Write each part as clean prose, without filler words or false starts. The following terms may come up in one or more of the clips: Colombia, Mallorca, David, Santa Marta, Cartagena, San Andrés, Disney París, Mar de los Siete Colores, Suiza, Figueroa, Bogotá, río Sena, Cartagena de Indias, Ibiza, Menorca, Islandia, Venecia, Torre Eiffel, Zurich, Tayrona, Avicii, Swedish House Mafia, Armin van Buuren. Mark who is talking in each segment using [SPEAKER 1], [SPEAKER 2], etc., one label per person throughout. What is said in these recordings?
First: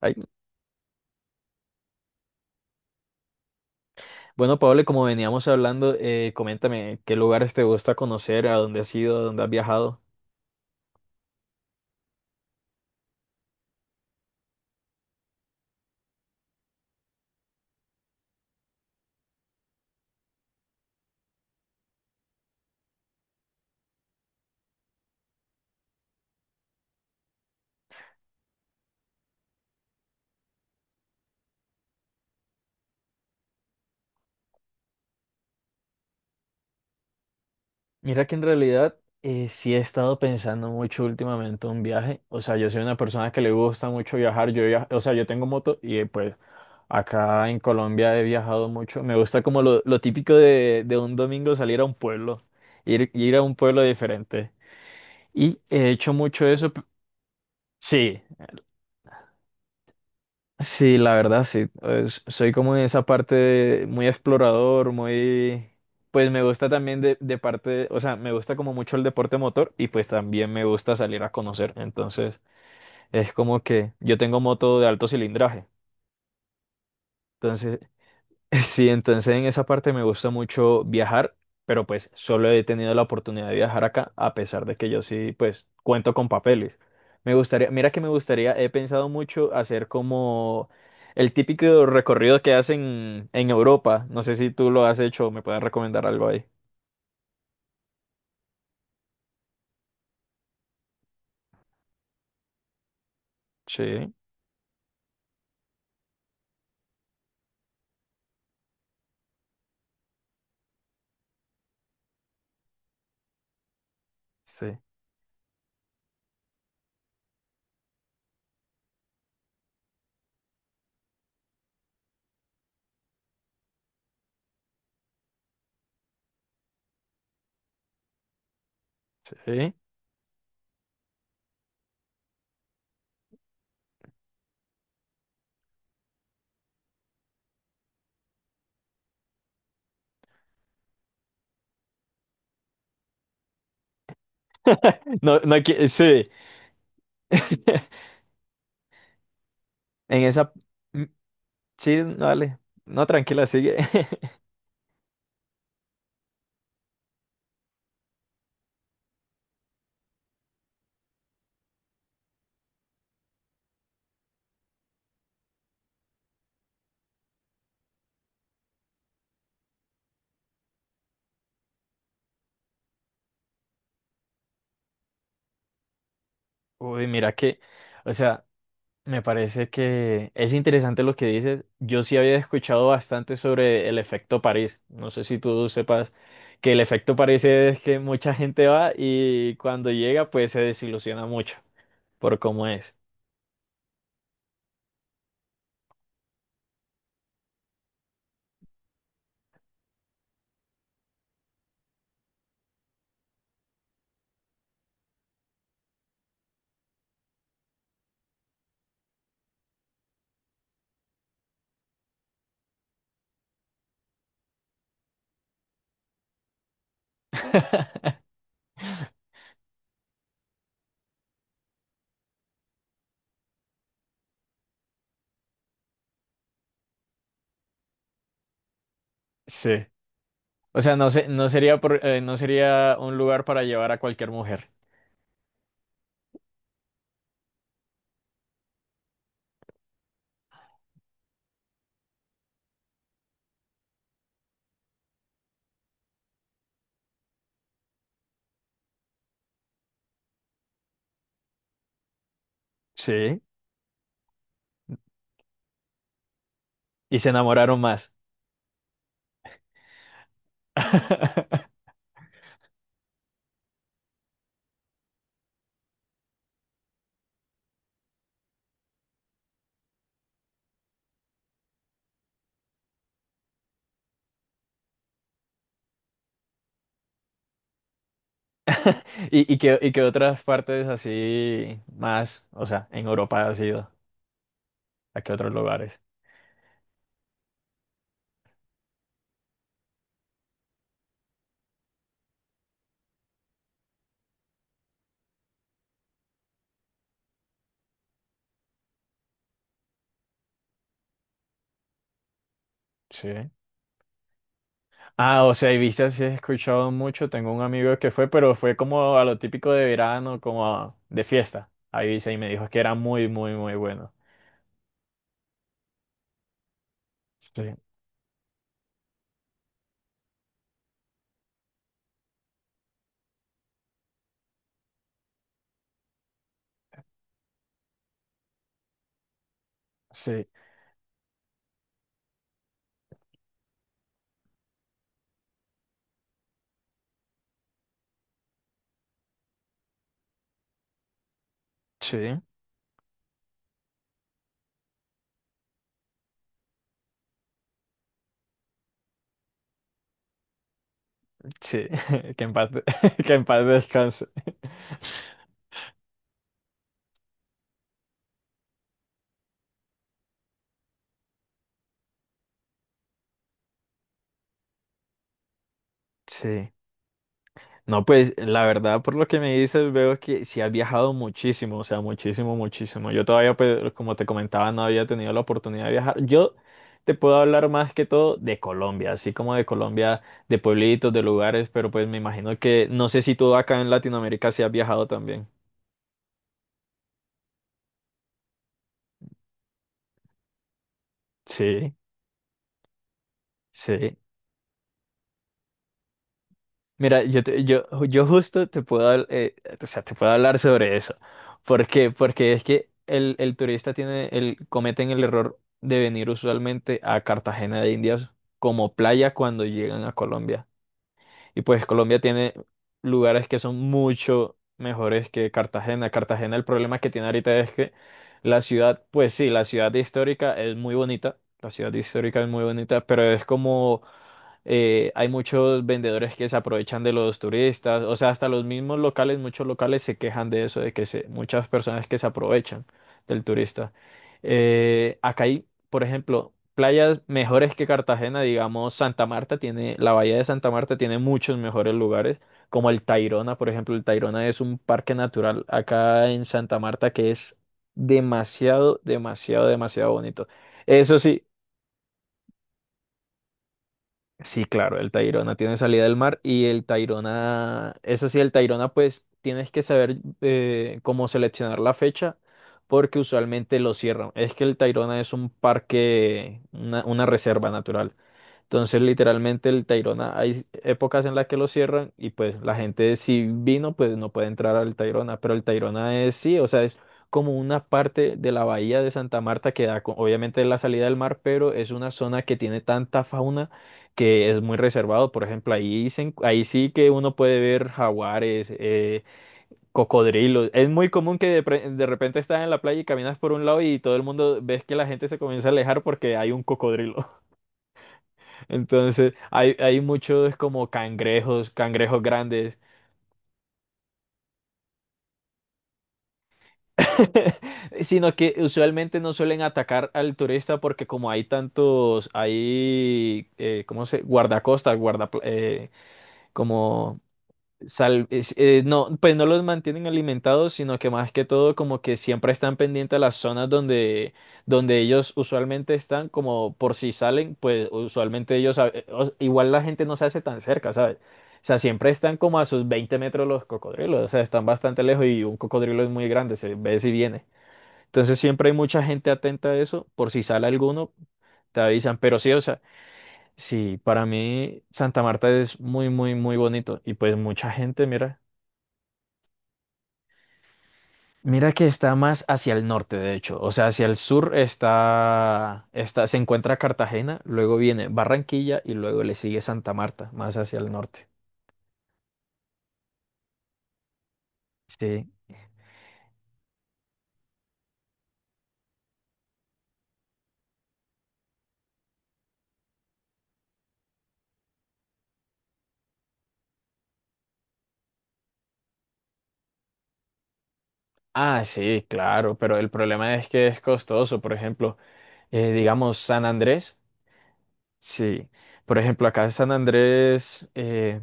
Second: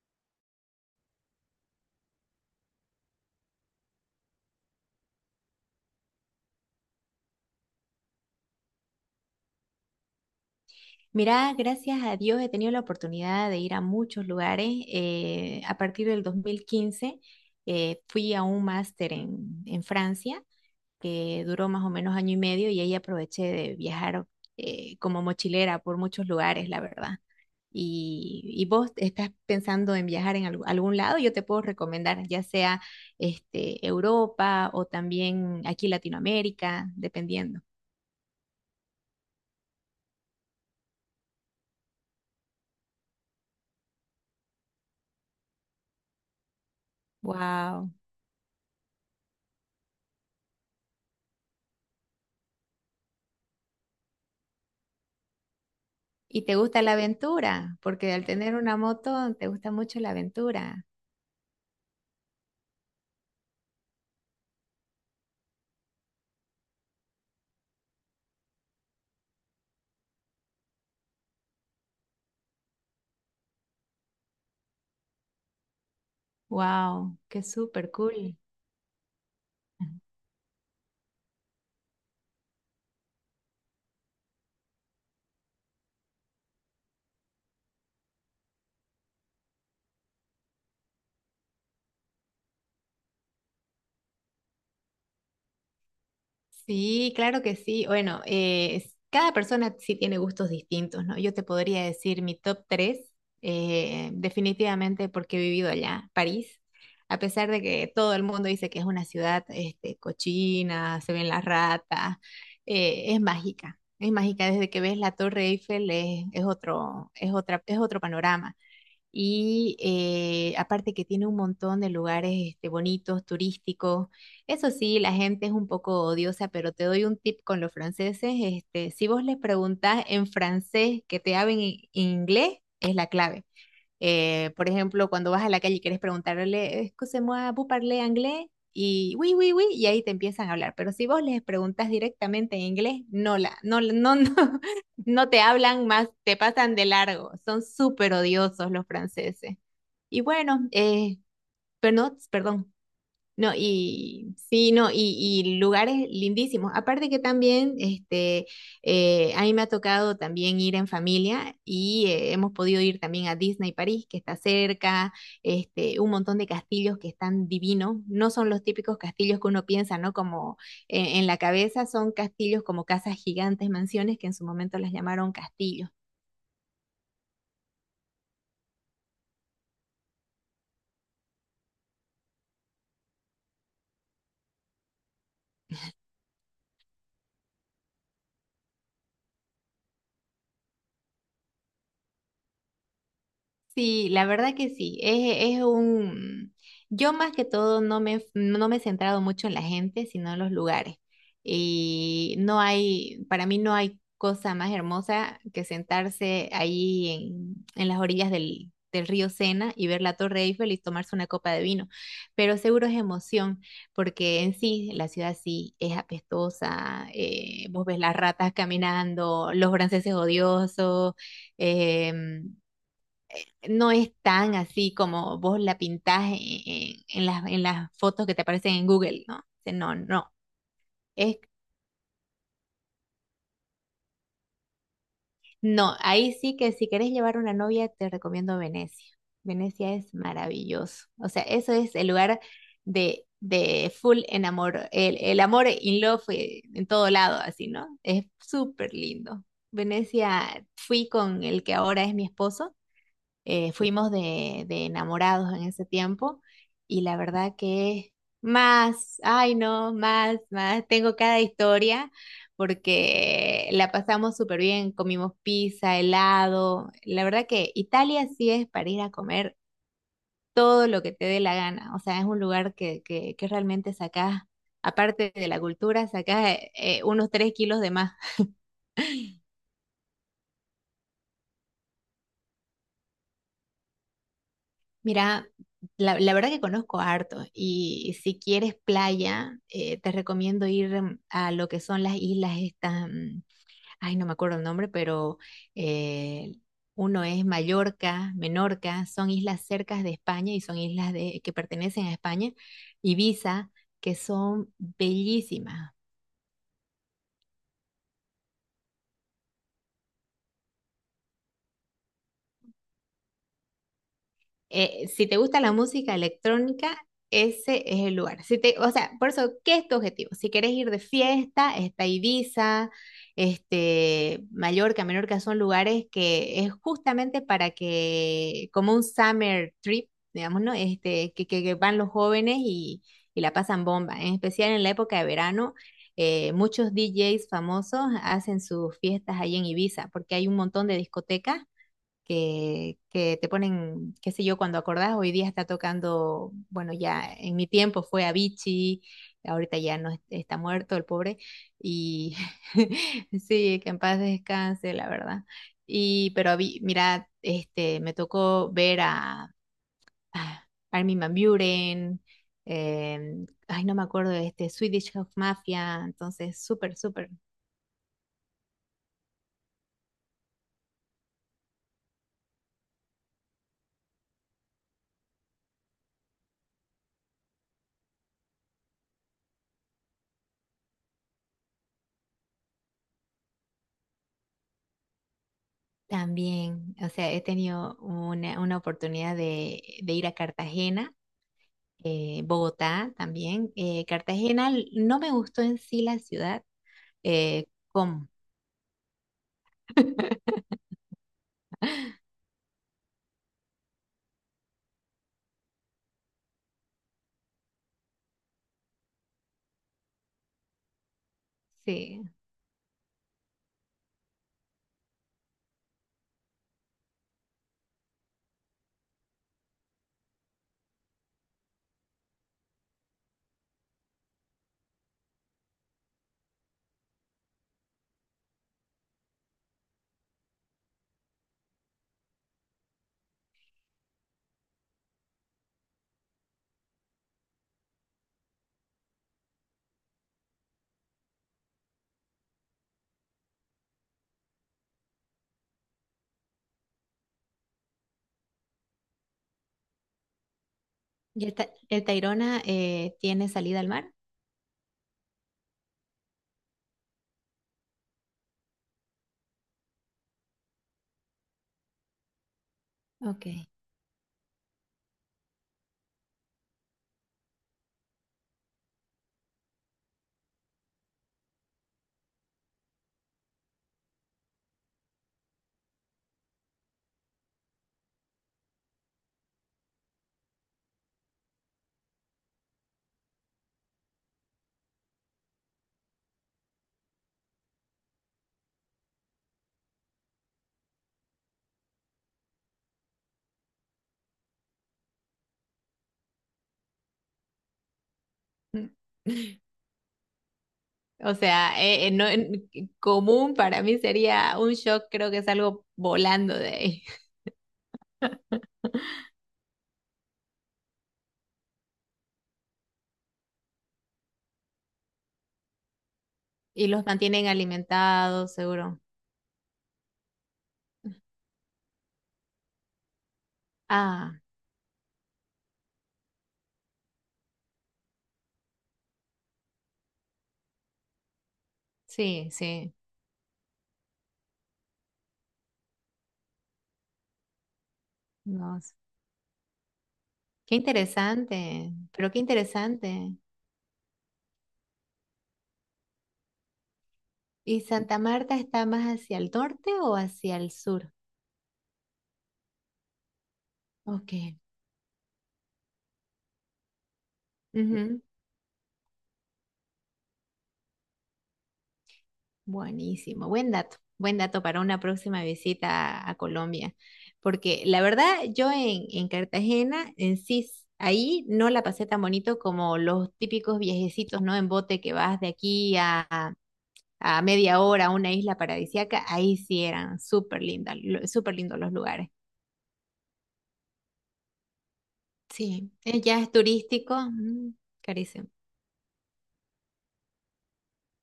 [SPEAKER 1] Ay, bueno, Pablo, como veníamos hablando, coméntame qué lugares te gusta conocer, a dónde has ido, a dónde has viajado.
[SPEAKER 2] Mirá, gracias a Dios he tenido la oportunidad de ir a muchos lugares. A partir del 2015 fui a un máster en Francia que duró más o menos año y medio y ahí aproveché de viajar como mochilera por muchos lugares, la verdad. Y vos estás pensando en viajar en algún lado, yo te puedo recomendar ya sea este, Europa o también aquí Latinoamérica, dependiendo.
[SPEAKER 1] Mira que en realidad sí he estado pensando mucho últimamente en un viaje. O sea, yo soy una persona que le gusta mucho viajar. O sea, yo tengo moto y pues acá en
[SPEAKER 2] Wow.
[SPEAKER 1] Colombia he viajado mucho. Me gusta como lo típico de un domingo salir a un pueblo, ir a un pueblo diferente. Y he hecho
[SPEAKER 2] ¿Y
[SPEAKER 1] mucho
[SPEAKER 2] te
[SPEAKER 1] eso.
[SPEAKER 2] gusta la aventura? Porque
[SPEAKER 1] Sí.
[SPEAKER 2] al tener una moto te gusta mucho la aventura.
[SPEAKER 1] Sí, la verdad, sí. Soy como en esa parte muy explorador, muy... Pues me gusta también de parte, o sea, me gusta como mucho el deporte motor y pues también me gusta salir a conocer. Entonces, es como que yo tengo moto de alto cilindraje.
[SPEAKER 2] Wow, qué
[SPEAKER 1] Entonces,
[SPEAKER 2] súper cool.
[SPEAKER 1] sí, entonces en esa parte me gusta mucho viajar, pero pues solo he tenido la oportunidad de viajar acá, a pesar de que yo sí, pues cuento con papeles. Me gustaría, mira que me gustaría, he pensado mucho hacer como el típico recorrido que hacen en Europa. No sé si tú lo has hecho o me puedes recomendar algo ahí.
[SPEAKER 2] Sí, claro que sí. Bueno, cada persona sí tiene gustos distintos, ¿no? Yo te podría decir mi top 3,
[SPEAKER 1] Sí,
[SPEAKER 2] definitivamente porque he vivido allá, París. A pesar de que todo el mundo dice que es una ciudad este, cochina, se ven las ratas, es mágica. Es mágica desde
[SPEAKER 1] sí,
[SPEAKER 2] que ves la Torre Eiffel, es otro, es otra, es otro panorama. Y aparte que tiene un montón de lugares este, bonitos, turísticos. Eso sí, la gente es un poco odiosa, pero te doy un tip con los franceses. Este, si vos les
[SPEAKER 1] sí.
[SPEAKER 2] preguntás en francés que te hablen en inglés, es la clave. Por ejemplo, cuando vas a la calle y quieres preguntarle, excusez-moi, ¿vous parlez anglais? Y oui, oui, oui, y ahí te empiezan a hablar. Pero si vos les preguntas directamente en inglés, no, la, no, no, no, no
[SPEAKER 1] No,
[SPEAKER 2] te
[SPEAKER 1] no,
[SPEAKER 2] hablan más,
[SPEAKER 1] sí.
[SPEAKER 2] te pasan de largo. Son súper odiosos los franceses. Y
[SPEAKER 1] En esa,
[SPEAKER 2] bueno,
[SPEAKER 1] mm,
[SPEAKER 2] pero
[SPEAKER 1] sí,
[SPEAKER 2] no,
[SPEAKER 1] dale.
[SPEAKER 2] perdón,
[SPEAKER 1] No, tranquila,
[SPEAKER 2] no,
[SPEAKER 1] sigue.
[SPEAKER 2] y sí, no, y lugares lindísimos. Aparte que también, este, a mí me ha tocado también ir en familia y hemos podido ir también a Disney París, que está cerca, este, un montón de castillos que están divinos. No son los típicos castillos que uno piensa, ¿no? Como en la cabeza, son castillos como casas gigantes, mansiones, que en su momento las llamaron castillos.
[SPEAKER 1] Uy, mira que, o sea. Me parece que es interesante lo que dices. Yo sí había escuchado bastante sobre el efecto París. No sé si tú sepas que el efecto París es que mucha gente va y cuando llega pues se desilusiona mucho por cómo es.
[SPEAKER 2] Sí, la verdad que sí. Es un. Yo más que todo no me he centrado mucho en la gente, sino en los lugares. Y no hay, para mí no hay cosa más hermosa que sentarse ahí en las orillas del río Sena y ver la Torre Eiffel y tomarse una copa de vino. Pero seguro es emoción, porque en sí la ciudad sí es apestosa. Vos ves las ratas caminando, los franceses odiosos. em, no es tan así como vos la pintás en las fotos que te aparecen en Google, ¿no? Dice,
[SPEAKER 1] Sí.
[SPEAKER 2] no, no,
[SPEAKER 1] O sea,
[SPEAKER 2] es,
[SPEAKER 1] no sería no sería un lugar para llevar a cualquier mujer.
[SPEAKER 2] no, ahí sí que si querés llevar una novia, te recomiendo Venecia. Venecia es maravilloso. O sea, eso es el lugar de full enamor, el amor in love en todo lado, así, ¿no? Es súper lindo. Venecia, fui con el que ahora es mi esposo
[SPEAKER 1] Sí.
[SPEAKER 2] Eh, Fuimos de enamorados en ese tiempo y la
[SPEAKER 1] Y se
[SPEAKER 2] verdad
[SPEAKER 1] enamoraron más.
[SPEAKER 2] que más, ay no, más, más, tengo cada historia porque la pasamos súper bien, comimos pizza, helado, la verdad que Italia sí es para ir a comer todo lo que te dé la gana, o sea, es un lugar que realmente sacás, aparte de la cultura, sacás unos 3 kilos de más.
[SPEAKER 1] ¿Y, y qué otras partes así más, o sea, en Europa ha sido? ¿A qué
[SPEAKER 2] Mira,
[SPEAKER 1] otros lugares?
[SPEAKER 2] la verdad que conozco harto y si quieres playa, te recomiendo ir a lo que son las islas estas, ay, no me acuerdo el nombre, pero eh, uno es Mallorca, Menorca, son islas cercas de España y son islas que pertenecen a España,
[SPEAKER 1] Sí.
[SPEAKER 2] Ibiza, que son
[SPEAKER 1] Ah, o sea,
[SPEAKER 2] bellísimas.
[SPEAKER 1] Ibiza sí he escuchado mucho. Tengo un amigo que fue, pero fue como a lo típico de verano, como de fiesta a Ibiza y me dijo que era muy, muy, muy bueno.
[SPEAKER 2] Si te gusta la música electrónica,
[SPEAKER 1] Sí,
[SPEAKER 2] ese es el lugar. Si te, o sea, por eso, ¿qué es tu objetivo? Si quieres ir de fiesta, está Ibiza, este, Mallorca, Menorca, son lugares que es justamente para que, como un summer trip,
[SPEAKER 1] sí,
[SPEAKER 2] digamos, ¿no? Este, que van los jóvenes y, la pasan bomba. En especial en la época de verano, muchos DJs famosos hacen sus fiestas ahí en Ibiza, porque hay un montón de discotecas
[SPEAKER 1] sí,
[SPEAKER 2] que te ponen, qué sé yo, cuando acordás, hoy día está tocando, bueno, ya en mi tiempo fue Avicii, ahorita ya no es- está muerto el pobre,
[SPEAKER 1] sí.
[SPEAKER 2] y
[SPEAKER 1] Que en paz, que en paz
[SPEAKER 2] sí, que en paz
[SPEAKER 1] descanse.
[SPEAKER 2] descanse, la verdad. Y, pero mira, este, me tocó ver a Armin van Buuren, ay, no me acuerdo de este, Swedish House Mafia, entonces
[SPEAKER 1] Sí.
[SPEAKER 2] súper, súper.
[SPEAKER 1] No, pues la verdad, por lo que me dices, veo que sí has viajado muchísimo, o sea, muchísimo, muchísimo. Yo todavía, pues, como te comentaba, no había tenido la oportunidad de viajar. Yo te puedo hablar más que todo de Colombia, así como de Colombia, de pueblitos, de lugares, pero pues me imagino que no sé si tú acá en Latinoamérica sí has viajado también.
[SPEAKER 2] También, o sea, he tenido una oportunidad de ir a Cartagena
[SPEAKER 1] Sí,
[SPEAKER 2] eh, Bogotá también.
[SPEAKER 1] sí.
[SPEAKER 2] Cartagena no me gustó en sí la ciudad.
[SPEAKER 1] Mira,
[SPEAKER 2] eh,
[SPEAKER 1] yo
[SPEAKER 2] ¿Cómo?
[SPEAKER 1] justo te puedo, o sea, te puedo hablar sobre eso. ¿Por qué? Porque es que el turista tiene el, cometen el error de venir usualmente a Cartagena de Indias como playa cuando llegan a Colombia. Y pues Colombia
[SPEAKER 2] Sí.
[SPEAKER 1] tiene lugares que son mucho mejores que Cartagena. Cartagena, el problema que tiene ahorita es que la ciudad, pues sí, la ciudad histórica es muy bonita. La ciudad histórica es muy bonita, pero es como hay muchos vendedores que se aprovechan de los turistas, o sea, hasta los mismos locales, muchos locales se quejan de eso, de que se, muchas personas que se aprovechan del turista. Acá hay, por ejemplo, playas mejores que Cartagena, digamos, Santa Marta tiene, la bahía de Santa Marta tiene muchos mejores lugares, como el Tayrona, por ejemplo, el Tayrona es un parque natural acá en Santa Marta que es demasiado, demasiado, demasiado bonito. Eso sí.
[SPEAKER 2] ¿Y el Tayrona tiene salida al mar?
[SPEAKER 1] Sí, claro, el Tayrona tiene salida del mar y el Tayrona, eso sí, el Tayrona pues tienes que saber cómo seleccionar la fecha porque
[SPEAKER 2] Ok.
[SPEAKER 1] usualmente lo cierran. Es que el Tayrona es un parque, una reserva natural. Entonces, literalmente el Tayrona, hay épocas en las que lo cierran y pues la gente si vino, pues no puede entrar al Tayrona, pero el Tayrona es sí, o sea, es como una parte de la bahía de Santa Marta que obviamente la salida del mar, pero es una zona que tiene tanta fauna que es muy reservado. Por ejemplo, ahí, ahí sí que uno puede ver jaguares, cocodrilos. Es muy común que de repente estás en la playa y caminas por un lado y todo el mundo ves que la gente se comienza a alejar porque hay un cocodrilo. Entonces, hay muchos como
[SPEAKER 2] O
[SPEAKER 1] cangrejos,
[SPEAKER 2] sea,
[SPEAKER 1] cangrejos
[SPEAKER 2] no,
[SPEAKER 1] grandes,
[SPEAKER 2] común para mí sería un shock, creo que salgo volando de ahí.
[SPEAKER 1] sino que usualmente no suelen atacar al turista porque como hay tantos, hay, ¿cómo se? Guardacostas, guarda,
[SPEAKER 2] Y los
[SPEAKER 1] como
[SPEAKER 2] mantienen alimentados, seguro.
[SPEAKER 1] no, pues no los mantienen alimentados, sino que más que todo como que siempre están pendientes a las zonas donde,
[SPEAKER 2] Ah,
[SPEAKER 1] donde ellos usualmente están, como por si salen, pues usualmente igual la gente no se hace tan cerca, ¿sabes? O sea, siempre están
[SPEAKER 2] sí,
[SPEAKER 1] como a sus
[SPEAKER 2] sí.
[SPEAKER 1] 20 metros los cocodrilos, o sea, están bastante lejos y un cocodrilo es muy grande, se ve si viene. Entonces siempre hay
[SPEAKER 2] Dios.
[SPEAKER 1] mucha gente atenta a eso, por si sale
[SPEAKER 2] Qué
[SPEAKER 1] alguno, te
[SPEAKER 2] interesante,
[SPEAKER 1] avisan,
[SPEAKER 2] pero qué
[SPEAKER 1] pero sí, o sea,
[SPEAKER 2] interesante.
[SPEAKER 1] sí, para mí Santa Marta es muy, muy, muy bonito y pues mucha
[SPEAKER 2] ¿Y
[SPEAKER 1] gente,
[SPEAKER 2] Santa
[SPEAKER 1] mira.
[SPEAKER 2] Marta está más hacia el norte o hacia el sur?
[SPEAKER 1] Mira que está más hacia el norte, de hecho. O sea, hacia el
[SPEAKER 2] Ok.
[SPEAKER 1] sur está, está, se encuentra Cartagena, luego viene
[SPEAKER 2] Ujú,
[SPEAKER 1] Barranquilla y luego le sigue Santa Marta, más hacia el norte.
[SPEAKER 2] buenísimo. Buen dato. Buen dato para una
[SPEAKER 1] Sí.
[SPEAKER 2] próxima visita a Colombia. Porque la verdad, yo en Cartagena, en sí, ahí no la pasé tan bonito como los típicos viajecitos, ¿no? En bote que vas de aquí a, a media hora a una isla paradisíaca. Ahí sí eran súper lindas, súper
[SPEAKER 1] Ah,
[SPEAKER 2] lindos los
[SPEAKER 1] sí,
[SPEAKER 2] lugares.
[SPEAKER 1] claro, pero el problema es que es costoso. Por ejemplo,
[SPEAKER 2] Sí.
[SPEAKER 1] digamos
[SPEAKER 2] Ya
[SPEAKER 1] San
[SPEAKER 2] es
[SPEAKER 1] Andrés.
[SPEAKER 2] turístico. Carísimo.
[SPEAKER 1] Sí. Por ejemplo, acá en San Andrés,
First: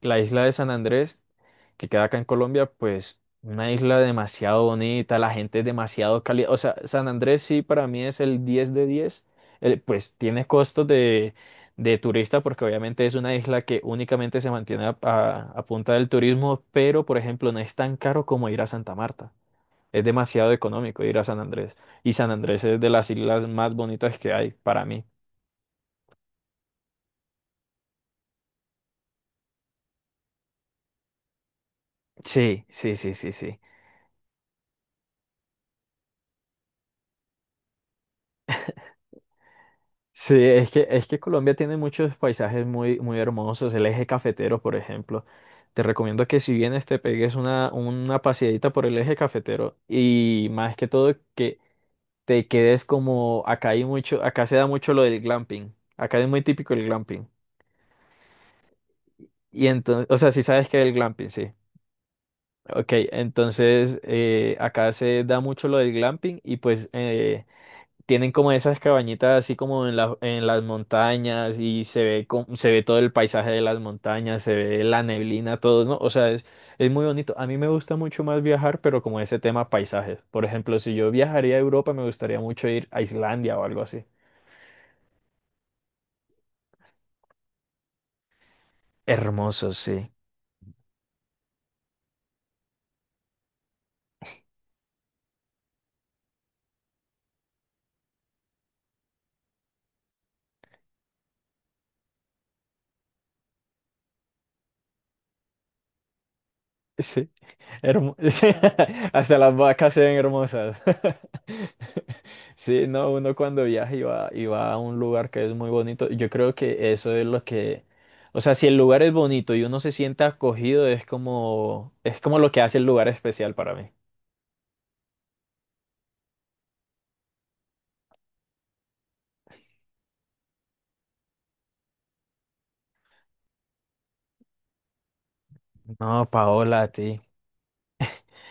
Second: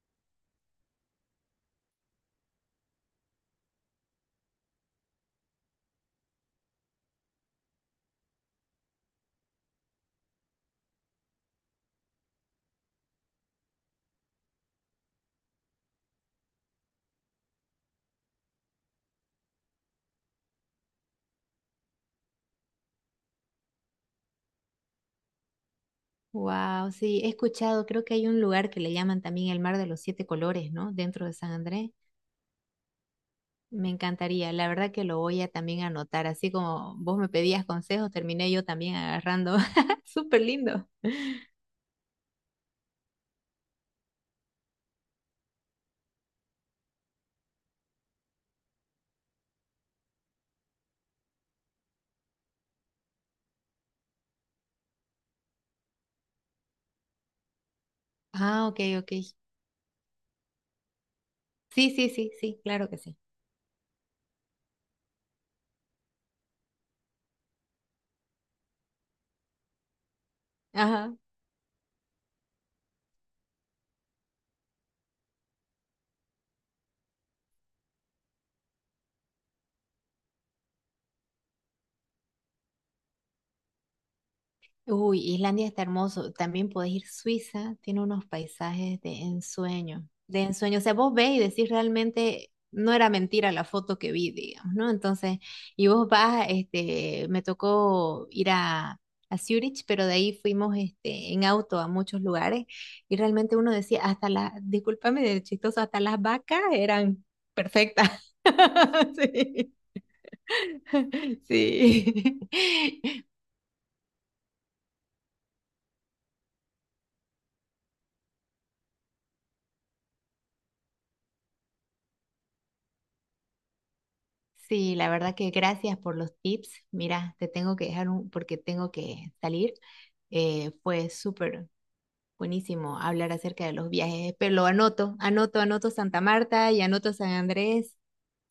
[SPEAKER 1] la isla de San Andrés que queda acá en Colombia, pues una isla demasiado bonita, la gente es demasiado cálida. O sea, San Andrés sí para mí es el 10 de diez. El- pues tiene costos de turista porque obviamente es una isla que únicamente se mantiene a punta del turismo, pero por ejemplo no es tan caro como ir a Santa Marta. Es demasiado económico ir a San Andrés. Y San Andrés es de las islas más bonitas que hay para mí.
[SPEAKER 2] Wow, sí, he escuchado, creo que hay un lugar que le llaman también el Mar de los Siete Colores, ¿no? Dentro de San Andrés.
[SPEAKER 1] Sí, sí, sí, sí, sí.
[SPEAKER 2] Me encantaría, la verdad que lo voy a también anotar, así como vos me pedías consejos, terminé yo también agarrando.
[SPEAKER 1] Sí,
[SPEAKER 2] Súper lindo.
[SPEAKER 1] es que Colombia tiene muchos paisajes muy, muy hermosos. El eje cafetero, por ejemplo. Te recomiendo que si vienes te pegues una paseadita por el eje cafetero y más que todo que te quedes como acá hay mucho, acá se da mucho lo del glamping. Acá es muy típico el glamping.
[SPEAKER 2] Ah, ok, ok.
[SPEAKER 1] Y entonces, o sea, si sabes que es el glamping, sí.
[SPEAKER 2] Sí, sí, sí, sí, claro
[SPEAKER 1] Ok,
[SPEAKER 2] que sí.
[SPEAKER 1] entonces acá se da mucho lo del glamping y pues tienen como esas cabañitas así como en las
[SPEAKER 2] Ajá.
[SPEAKER 1] montañas y se ve, se ve todo el paisaje de las montañas, se ve la neblina, todo, ¿no? O sea, es muy bonito. A mí me gusta mucho más viajar, pero como ese tema paisajes. Por ejemplo, si yo viajaría a Europa, me gustaría mucho ir a Islandia o algo así.
[SPEAKER 2] Uy, Islandia está hermoso. También podés ir a Suiza, tiene unos paisajes de
[SPEAKER 1] Hermoso,
[SPEAKER 2] ensueño,
[SPEAKER 1] sí.
[SPEAKER 2] de ensueño. O sea, vos ves y decís realmente, no era mentira la foto que vi, digamos, ¿no? Entonces, y vos vas, este, me tocó ir a, Zurich, pero de ahí fuimos, este, en auto a muchos lugares y realmente uno decía, hasta las, discúlpame de chistoso, hasta las vacas eran
[SPEAKER 1] Sí.
[SPEAKER 2] perfectas.
[SPEAKER 1] Sí, hasta las vacas se ven hermosas.
[SPEAKER 2] Sí,
[SPEAKER 1] Sí, no,
[SPEAKER 2] sí.
[SPEAKER 1] uno cuando viaja y va a un lugar que es muy bonito, yo creo que eso es lo que, o sea, si el lugar es bonito y uno se siente acogido, es como lo que hace el lugar especial para mí.
[SPEAKER 2] Sí, la verdad que gracias por los tips. Mira, te tengo que dejar un, porque tengo que salir. Fue súper buenísimo hablar acerca de los viajes, pero lo anoto, anoto, anoto Santa
[SPEAKER 1] No,
[SPEAKER 2] Marta
[SPEAKER 1] Paola,
[SPEAKER 2] y
[SPEAKER 1] a ti.
[SPEAKER 2] anoto San Andrés.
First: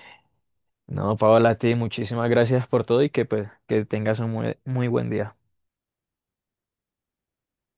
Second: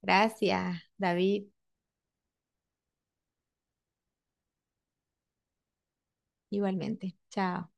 [SPEAKER 2] Gracias,
[SPEAKER 1] No,
[SPEAKER 2] David.
[SPEAKER 1] Paola, a ti, muchísimas gracias por todo y que pues que tengas un muy, muy buen día.
[SPEAKER 2] Igualmente. Chao.